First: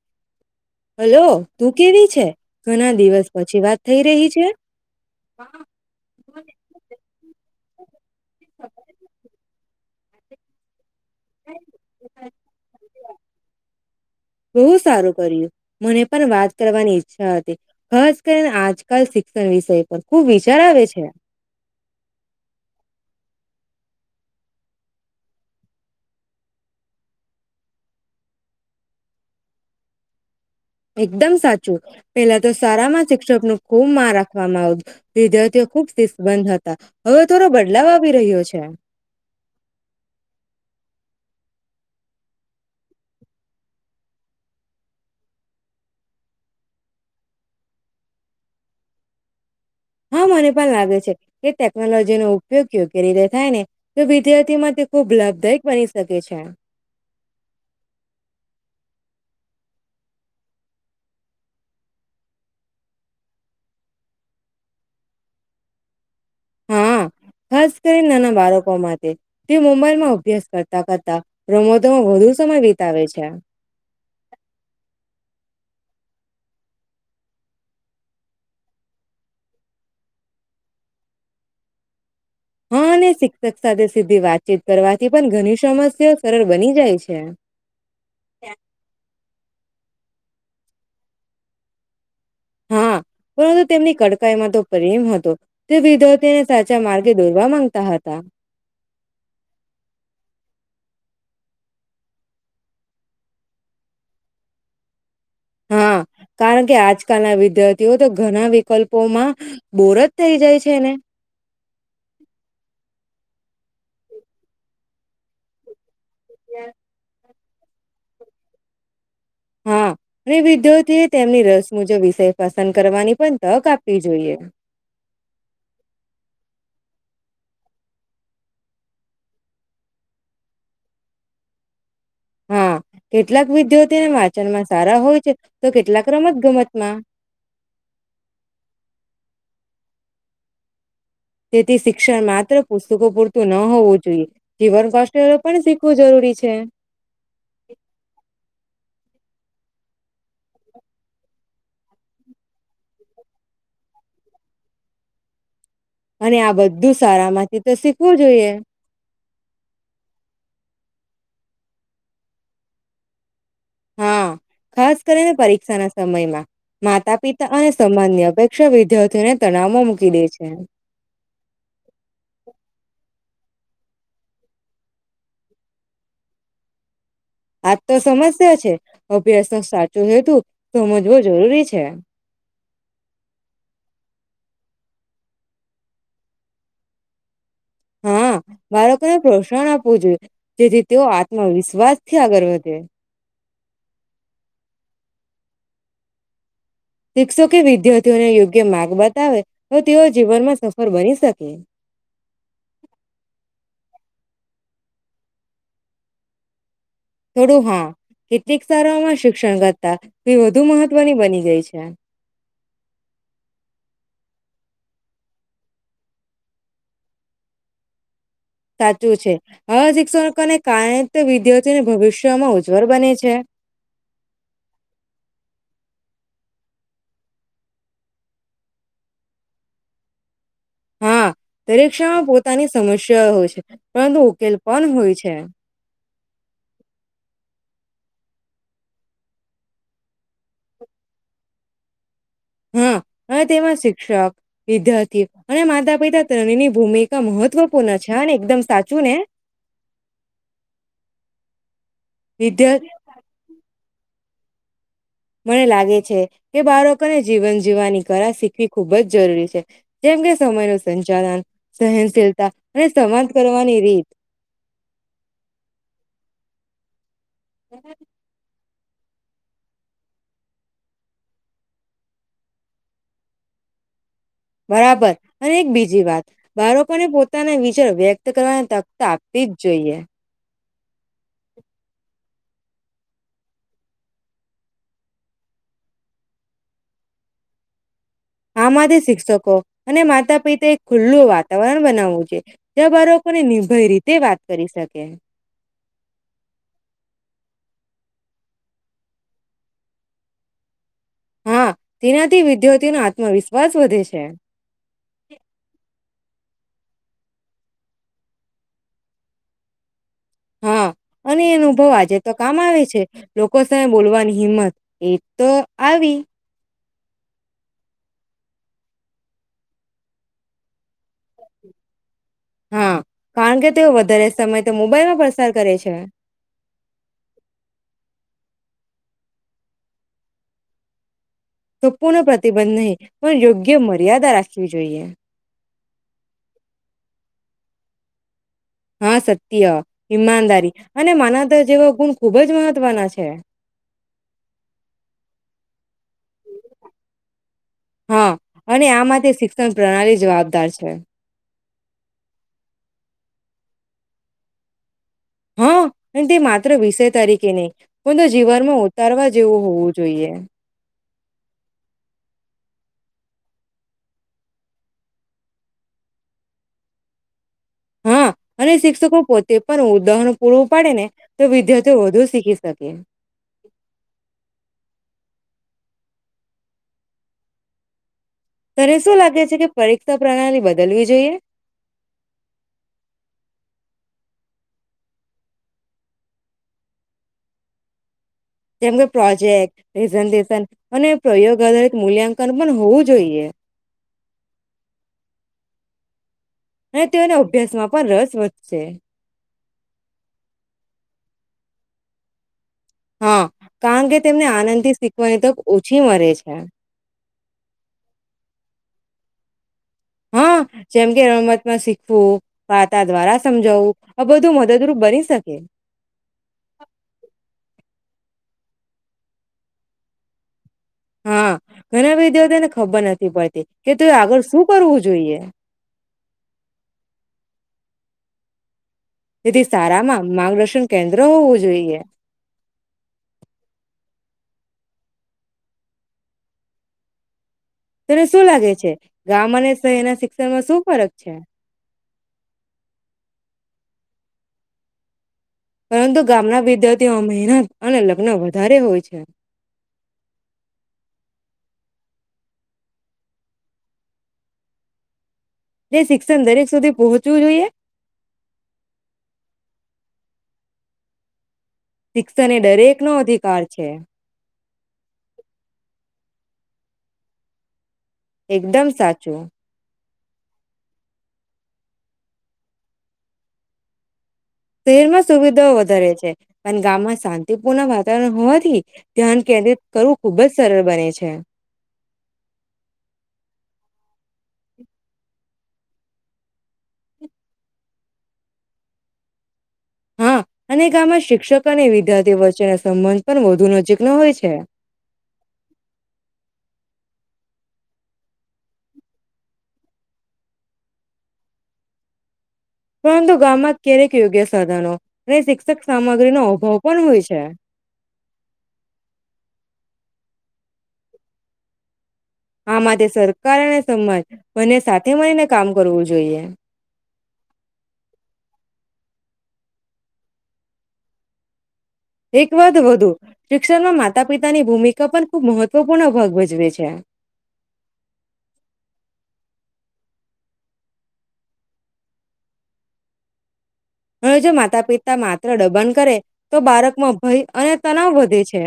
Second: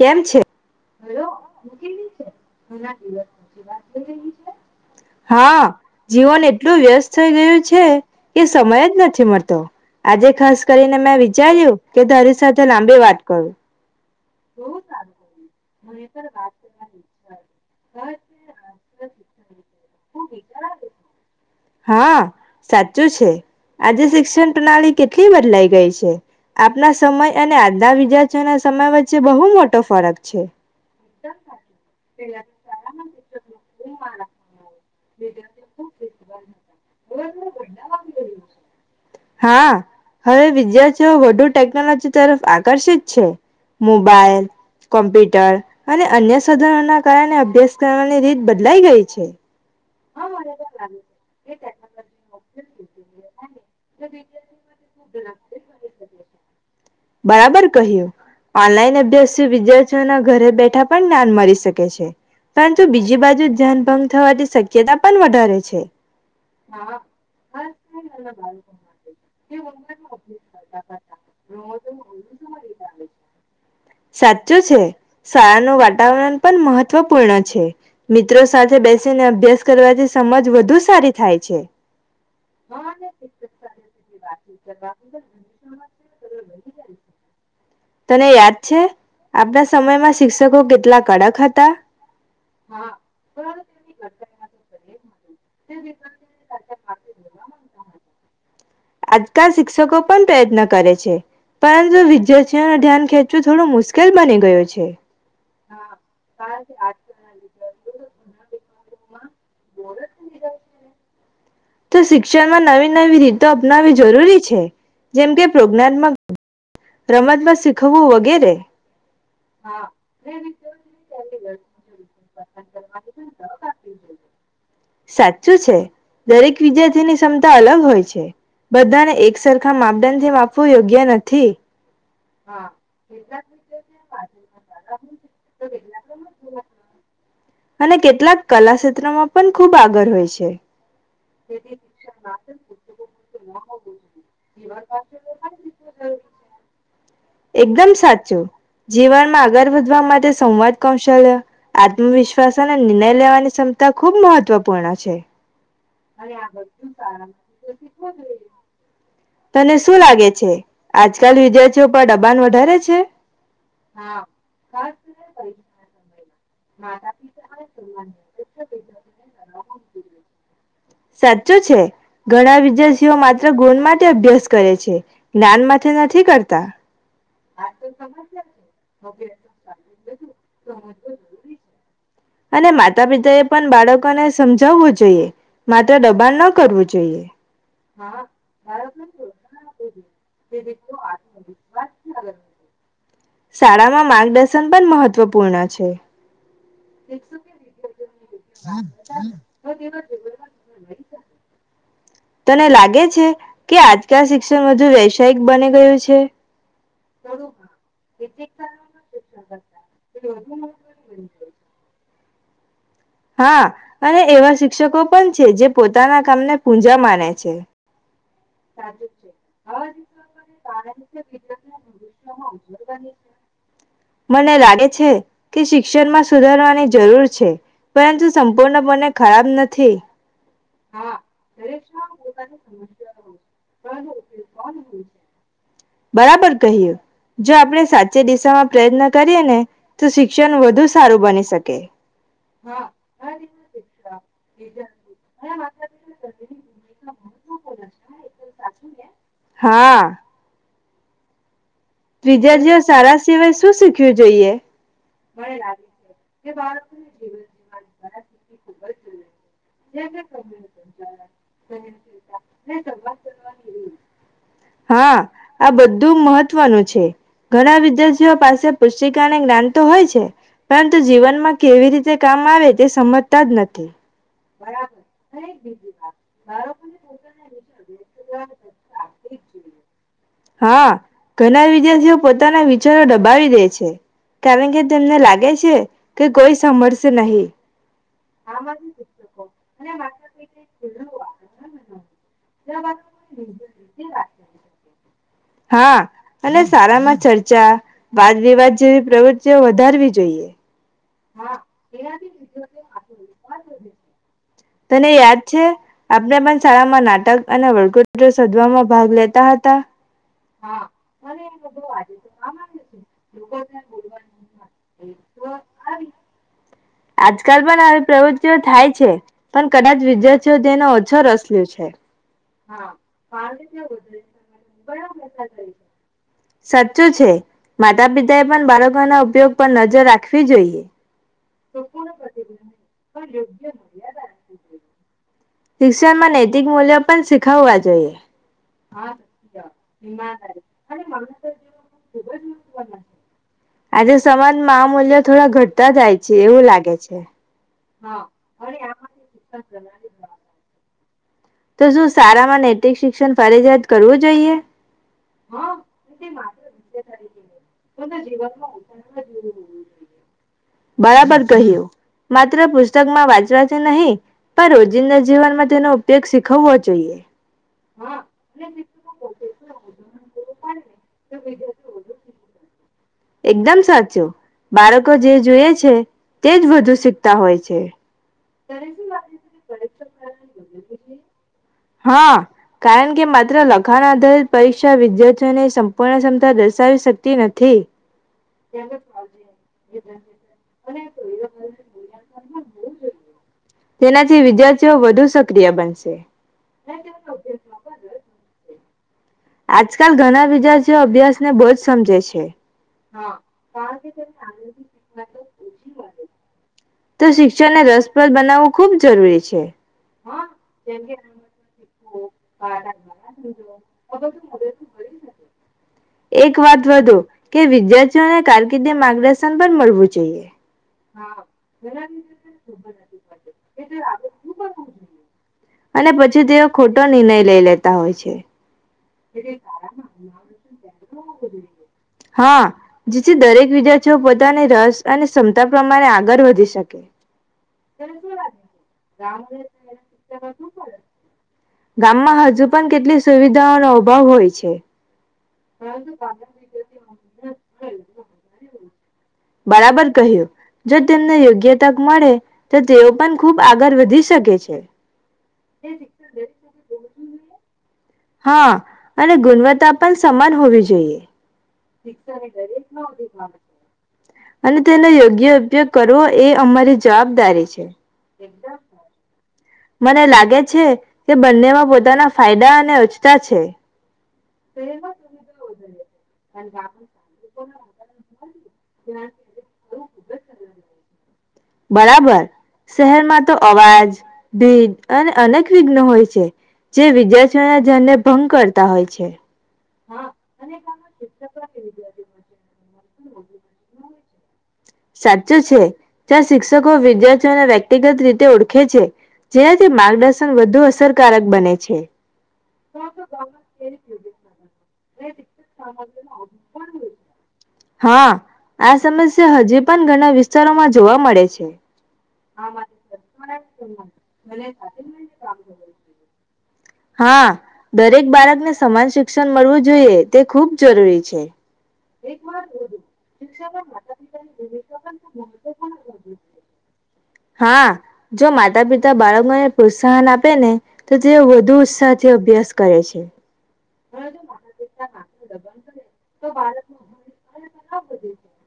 કેમ છે? હલો તું કેવી છે ઘણા દિવસ પછી વાત થઈ રહી છે હા જીવન એટલું વ્યસ્ત થઈ ગયું છે. હે. એ સમય જ નથી મળતો. આજે ખાસ કરીને મેં વિચાર્યું કે તારી સાથે લાંબી વાત કરું. બહુ સારું કર્યું મને પણ વાત કરવાની ઈચ્છા હતી, ખાસ કરીને આજકાલ શિક્ષણ વિષય પર ખુબ વિચાર આવે છે. હા સાચું છે, આજે શિક્ષણ પ્રણાલી કેટલી બદલાઈ ગઈ છે આપના સમય અને આજના બીજા ના સમય વચ્ચે બહુ મોટો ફરક છે. એકદમ સાચું પેલા તો સારામાં શિક્ષક નું ખૂબ માંન રાખવામાં આવતું. વિદ્યાર્થીઓ ખુબ શિસ્તબંધ હતા હવે થોડો બદલાવ આવી રહ્યો છે. બધું ટેકનોલોજી તરફ આકર્ષિત છે મોબાઈલ, કોમ્પ્યુટર અને અન્ય સાધનો ના કારણે અભ્યાસ કરવાની રીત બદલાઈ ગઈ છે. હા મને પણ લાગે છે કે ટેકનોલોજીનો ઉપયોગ યોગ્ય રીતે થાય ને તો વિદ્યાર્થીમાં તે ખૂબ લાભદાયક બની શકે છે. બરાબર કહ્યું ઓનલાઈન અભ્યાસથી વિદ્યાર્થીઓના ઘરે બેઠા પણ જ્ઞાન મળી શકે છે, પરંતુ બીજી બાજુ ધ્યાન ભંગ થવાની શક્યતા પણ વધારે છે. હા ખાસ કરીને નાના બાળકો માટે તે મુંબઈમાં અભ્યાસ કરતા કરતા રમ તો વધુ સમય વિતાવે છે. સાચું છે શાળાનું વાતાવરણ પણ મહત્વપૂર્ણ છે મિત્રો સાથે બેસીને અભ્યાસ કરવાથી સમજ વધુ સારી થાય છે. હા અને શિક્ષક સાથે સીધી વાતચીત કરવાથી પણ ઘણી સમસ્યા સરળ બની જાય છે. હ [unintelligible] તને યાદ છે આપના સમયમાં શી શિક્ષકો કેટલા કડક હતા.? હા પરંતુ તેમની કડકાઈ માં તો પ્રેમ હતો. તે વિદ્યાર્થીને સાચા માર્ગે દોરવા માંગતા હતા. આજકાલ શિક્ષકો પણ પ્રયત્ન કરે છે પરંતુ વિદ્યાર્થીઓનું ધ્યાન ખેંચવું થોડું મુશ્કેલ બની ગયું છે. હા કારણ કે આજકાલના વિદ્યાર્થીઓ તો ઘણા વિકલ્ પોમાં. બોર જ થઈ જાય છે ને. તો શિક્ષણમાં નવી નવી રીતો અપનાવી જરૂરી છે જેમ કે પ્રોગનામક [unintelligible] માં શીખવું વગેરે. હા [inaudible] અને વિદ્યાર્થીએ તેમની રસ મુજબ વિષય પસંદ કરવાની પણ તક આપવી જોઈએ સાચું છે દરેક વિદ્યાર્થી તેની ક્ષમતા અલગ હોય છે. બધાને એક સરખા માપદંડ થી માપવું યોગ્ય નથી. હા કેટલાક વિદ્યાર્થીને વાંચનમાં સારા હોય છે. તો કેટલાક રમત ગમતમાં. અને કેટલાક કલા ક્ષેત્રમાં પણ ખૂબ આગળ હોય છે. તેથી શિક્ષણ માત્ર પુસ્તકો પૂરતું ન હોવું જોઈએ. જીવન [unintelligible] પણ શીખવું જરૂરી છે. એકદમ સાચું. જીવનમાં આગળ વધવા માટે સંવાદ કૌશલ્ય, આત્મવિશ્વાસ અને નિર્નય લેવાની ક્ષમતા ખૂબ મહત્વપૂર્ણ છે. અને આ બધું સારામાંથી તો શીખવું જોઈએ. તને શું લાગે છે, આજકાલ વિદ્યાર્થીઓ પર દબાણ વધારે છે? હા, ખાસ કરીને પરીક્ષા ના સમયમાં. માતા પિતા અને સંબંધની અપેક્ષા વિદ્યાર્થીઓને તણાવો મૂકી દે છે. સાચું છે, ઘણા વિદ્યાર્થીઓ માત્ર ગુણ માટે અભ્યાસ કરે છે, જ્ઞાન માટે નથી કરતા. આજ તો સમસ્યા છે અભ્યાસ તો સાચું છેતું સમજવું જરૂરી છે. અને માતા પિતાએ પણ બાળકોને સમજાવવું જોઈએ માત્ર દબાણ ન કરવું જોઈએ. હા બાળકોને પ્રોત્સાહન આપવું જોઈએ જેથી તેઓ આત્મવિશ્વાસ થી આગળ વધે. શાળામાં માર્ગદર્શન પણ મહત્વપૂર્ણ છે. શિક્ષકે વિદ્યાર્થીઓને યોગ્ય માર્ગ બતાવે તો તેઓ જીવનમાં સફળ બની શકે. તને લાગે છે કે આજકાલ શિક્ષણ હજુ વ્યવસાયિક બની ગયું છે. થોડું હા કેટલીક સારામાં શિક્ષણ કરતા એ વધુ મહત્વની બની ગઈ છે. હા અને એવા શિક્ષકો પણ છે જે પોતાના કામને પૂજા માને છે. સાચું છે આ શિક્ષકોને કારાય વિદ્યાર્થીને ભવિષ્યમાં ઉજ્જવળ બને છે. મને લાગે છે કે શિક્ષણમાં સુધારવાની જરૂર છે પરંતુ સંપૂર્ણ બને ખરાબ નથી. હા, પરીક્ષામાં પોતાની સમસ્યા હો. પરંતુ ઉકેલ પણ હોય છે. બરાબર કહ્યું, જો આપણે સાચે દિશામાં પ્રયત્ન કરીએ ને તો શિક્ષણ વધુ સારું બની શકે. હા ને તેમાં શિક્ષક, વિદ્યાર્થી અને માતા પિતા ત્રણેની ભૂમિકા મહત્વપૂર્ણ છે, એકદમ સાચું ને? વિદ્યાર્ઓ વિદ્યા સારા સિવાય શું શીખ. કુ જઈએ. મને લાગે છે કે બાળકોને જીવન જીવવાની કળા શીખવી ખૂબ જ જરૂરી છે જેમ કે સમયનું સંચાલન સહનશીલતા અને સંવાદ કરવાની રીત હા આ બધું મહત્વનું છે. ઘણા વિદ્યાર્થીઓ પાસે પુસ્તિકાને જ્ઞાન તો હોય છે, પરંતુ જીવનમાં કેવી રીતે કામ આવે તે સમજતાજ નથી. બરાબર અને એક બીજી વાત, બાળકોને પોતાના વિચાર વ્યક્ત કરવાની તકત તો આપતી જ જોઈએ. હા, ઘણા વિદ્યાર્થીઓ પોતાના વિચારો દબાવી દે છે, કારણકે તેમને લાગે છે કે કોઈ સાભળશે નહી. આમાંથી શિક્ષકો અને માતા પિતા એક ખુલ્લું વાતાવરણ બનાવવું છે, જ્યાં બાળકોને નિર્ભય રીતે વાત કરી શકે. હા અને શારામાં ચર્ચા વાદ વિવાદ જેવી પ્રવૃતિઓ વધારવી જોઈએ. હા, તેનાથી વિદ્યાર્થીઓનો આત્મવિશ્વાસ વધે છે. તને યાદ છે, આપણે પણ શાળામાં નાટક અને વર્તુટ શોધવામાં ભાગ લેતા હતા. હા અને એ અનુભવ આજે તો કામ આવે છે. લોકો સામે બોલવાની હિંમત એ તો આવી. આજકાલ પણ આવી પ્રવૃત્તિઓ થાય છે, પણ કદાચ વિદ્યાર્થીઓ તેનો ઓછો રસ લ્યો છે. હા કારણ કે તેઓ વધારે સમય તો મોબાઈલમાં પસાર કરે છે સાચું છે. માતા પિતા એ પન બાળકો ના ઉપયોગ પર નજર રાખવી જોઈએ. સંપૂર્ણ પ્રતિબંધ નહીં, પણ યોગ્ય મર્યાદા રાખવી જોઈએ. શિક્ષણમાં નૈતિક મૂલ્યો પણ શીખવવા જોઈએ. હા સત્ય, ઈમાનદારી અને માનવતા જેવા ગુણ ખુબ જ મહત્વના છે. આજે સમાજમાં આ મુલ્ય થોડા ઘટતા જાય છે એવું લાગે છે. હા અને આ માટે શિક્ષણ પ્રણાલી જવાબદાર છે. તો શું સારામાં નૈતિક શિક્ષણ ફરજિયાત કરવું જોઈએ. હા, પણ તે માત્ર વિષય તરીકે નહીં. પંતુ જીવનમાં ઉતારવા જેવું હોવું જોઈએ. બરાબર કહ્યું, માત્ર પુસ્તકમાં વાંચવાથી નહીં પણ રોજિંદા જીવનમાં તેનો ઉપયોગ સી ખવ્વો જોઈએ. હા, અને શિક્ષકો પોતે પણ ઉદાહરન પૂરું પાડે ને તો વિદ્યાર્થીઓ વધુ શીખી શકે. એકદમ સાચું, બાળકો જે જોએ છે તે જ વધુ શીખતા હોય છે. તને શું લાગે છે કે પરીક્ષા પ્રણાલી બદલવી જોઈએ. હા કારણ કે માત્ર લખાણ આધારિત પરીક્ષા વિદ્યાર્થીઓને સંપૂર્ણ ક્ષમતા દર્શાવી શકતી નથી. કેમ કે પ્રોજેક્ટ, પ્રેઝન્ટેશન અને પ્રયોગ આધારિત મૂલ્યાંકન પણ હોવું જોઈએ. તેનાથી વિદ્યાર્થીઓ વધુ સક્રિય બનશે. અને તેઓના અભ્યાસ માં પણ રસ વધશે. આજકાલ ઘણા વિદ્યાર્થીઓ અભ્યાસને બહુ જ સમજે છે. હા કારણ કે તેમને આનંદથી શીખવાની તક ઓછી મળે છે તો શિક્ષણને રસપ્રદ બનાવવું ખુબ જરૂરી છે. હા જેમ કે રમતમાં શિ ખવું વાર્તા દ્વારા સમજાવવું આ બધું મદદરૂપ બની શકે. એક વાત વધુ કે વિદ્યાર્થીઓને કારકિર્દી માર્ગદર્શન પણ મળવું જોઈએ. હા ઘણા વિદ્યાર્થીઓને ખબર નથી પડતી કે તે આગળ શું કરવું જોઈએ અને પછી તે ખોટો નિર્ણય લઈ લેતા. તા હોય છે. તેથી સારામાં માર્ગદર્શન કેન્દ્ર હોવું જોઈએ હા જેથી દરેક વિદ્યાર્થીઓ પ ની રસ અને ક્ષમતા પ્રમાણે આગળ વધી શકે. તને શું લાગે છે ગામ અને શહેરના શિક્ષણમાં શું ફરક છે? ગામમાં હજુ પણ કેટલી સુવિધાઓનો અભાવ હોય છે. પરંતુ ગામના વિદ્યાર્થીઓમાં મહેનત અને લગ્ન વધારે હોય છે. હમ્મ. બરાબર કહ્યું જો તેમને યોગ્ય તક મળે તો તેઓ પણ ખૂબ આગળ વધી શકે છે. એ શિક્ષણ દરેક સુધી પહોંચવું જોઈએ? હા, અને ગુણવત્તા પણ સમાન હોવી જોઈએ. શિક્ષણ એ, દરેક નો અધિકાર છે. અને તેનો યોગ્ય ઉપયોગ કરવો એ અમારી જવાબદારી છે. એકદમ સાચું. મને લાગે છે કે, બંનેમાં પોતાના ફાયદા અને અછતા છે. શહેરમાં સુવિધાઓ વધારે છે, પણ ગામમાં શાંતિપૂર્ણ વાતાવરણ હોવાથી ધ્યાન કેન્દ્રિત કરવું ખુબ જ સરળ બને છે. બરાબર. શહેરમાં તો અવાજ, ભીજ અને અનેક વિઘ્ન હોય છે, જે વિદ્યાર્થીના ધ્યાનને ભંગ કરતા હોય છે. હા, અને ગામમાં શિક્ષકો અને વિદ્યાર્થીઓ વચ્ચેના સંબંધ પણ વધુ નજીકના હોય છે. સાચું છે. જ્યાં શિક્ષકો વિદ્યાર્થીઓને વ્યક્તિગત રીતે ઓળખે છે, જેનાથી માર્ગદર્શન વધુ અસરકારક બને છે. પરંતુ ગામમાં ક્યારેક યોગ્ય સાધનો અને શિક્ષક સામગ્રીનો અભાવ પણ હોય છે હા આ સમસ્યા હજી પણ, ઘણા વિસ્તારોમાં જોવા મળે છે. આ માટે, સરકાર અને સમાજ બંને સાથે મળીને કામ કરવું જોઈએ. હા, દરેક બાળકને સમાન શિક્ષણ મળવું જોઈએ તે ખૂબ જરૂરી છે. એક વાદ વધુ, શિક્ષણમાં માતા-પિતાની ભૂમિકા પણ ખૂબ મહત્વપૂર્ણ ભાગ ભજવે છે. હા, જો માતા પિતા બાળકોને પ્રોત્સાહન આપે ન તો તેઓ વધુ ઉત્સાહથી અભ્યાસ કરે છે. અને, જો માતા-પિતા માત્ર દબણ કરે તો બાળકમાં ભય અને તણવ વધે છે.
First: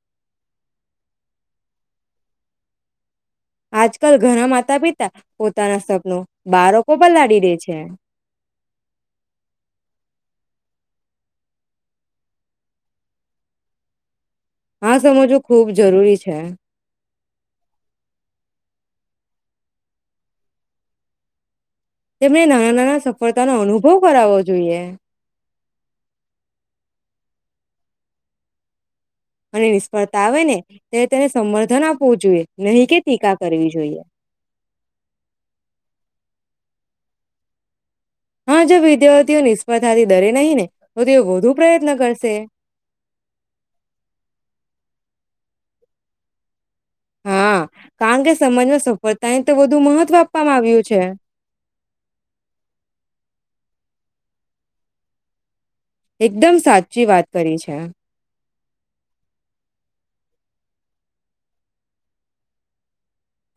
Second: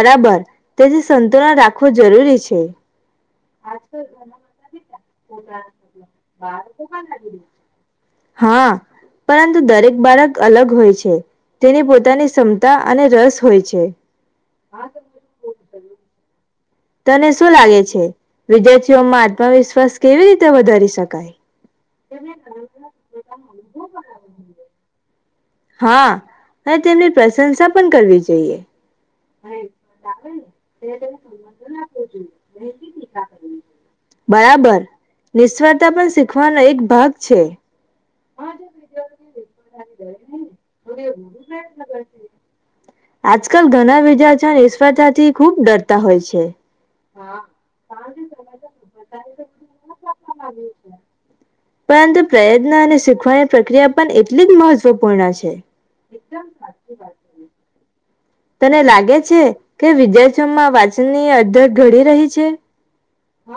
બરાબર. તેથી સંતુલન રાખવું જરૂરી છે. આજકલ ઘણા માતા-પિ પોતાના સપનું બાળકો પર લાડી દે છે. હા, પરંતુ દરેક બાળક અલગ હોય છે તેની પોતાની ક્ષમતા અને રસ હોય છે. આ સમજવું ખૂબ જરૂરી છે. તને શું લાગે છે, વિદ્યાર્થીઓમાં આત્મવિશ્વાસ કેવી રીતે વધારી શકાય? તેમને નાના-નાના સફળતાનો અનુભવ કરાવવો જોઈએ. હા, અને તેમની પ્રશંસા પણ કરવી જોઈએ. અને નિષ્ફળતા આવે ને ત્યારે તેને સમર્થન આપવું જોઈએ નહીં કે ટીકા કરવી જોઈએ બરાબર નિષ્ફળતા પણ શીખવા ભાગ છે. હા, જો વિદ્યાર્થીઓ નિષ્ફળતાથી ડરે નહીં ને, તો તેઓ વધુ પ્રયત્ન કરશે. આજકલ ઘણા બીજા જણ નિશ્ફતાથી ખુબ ડરતા હોય છે. હા, કારણ કે સમાજમાં સફળતાને તો વધુ મહત્વ આપવામાં આવ્યું છે. પરંતુ પ્રયત્ન અને શીખવાની પ્રક્રિયા પણ એટલી જ મહત્વપૂર્ણ છે. એકદમ સાચી વાત કરી છે. તને લાગે છે કે વિદ્યાર્થીઓમાં વાંચનની અધત ઘડી રહી છે.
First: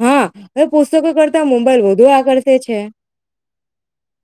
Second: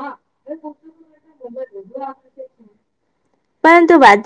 હા હવે પુસ્તકો કરતા મુંબાઈલ વધુ આકર્ષે છે. પરંતુ વા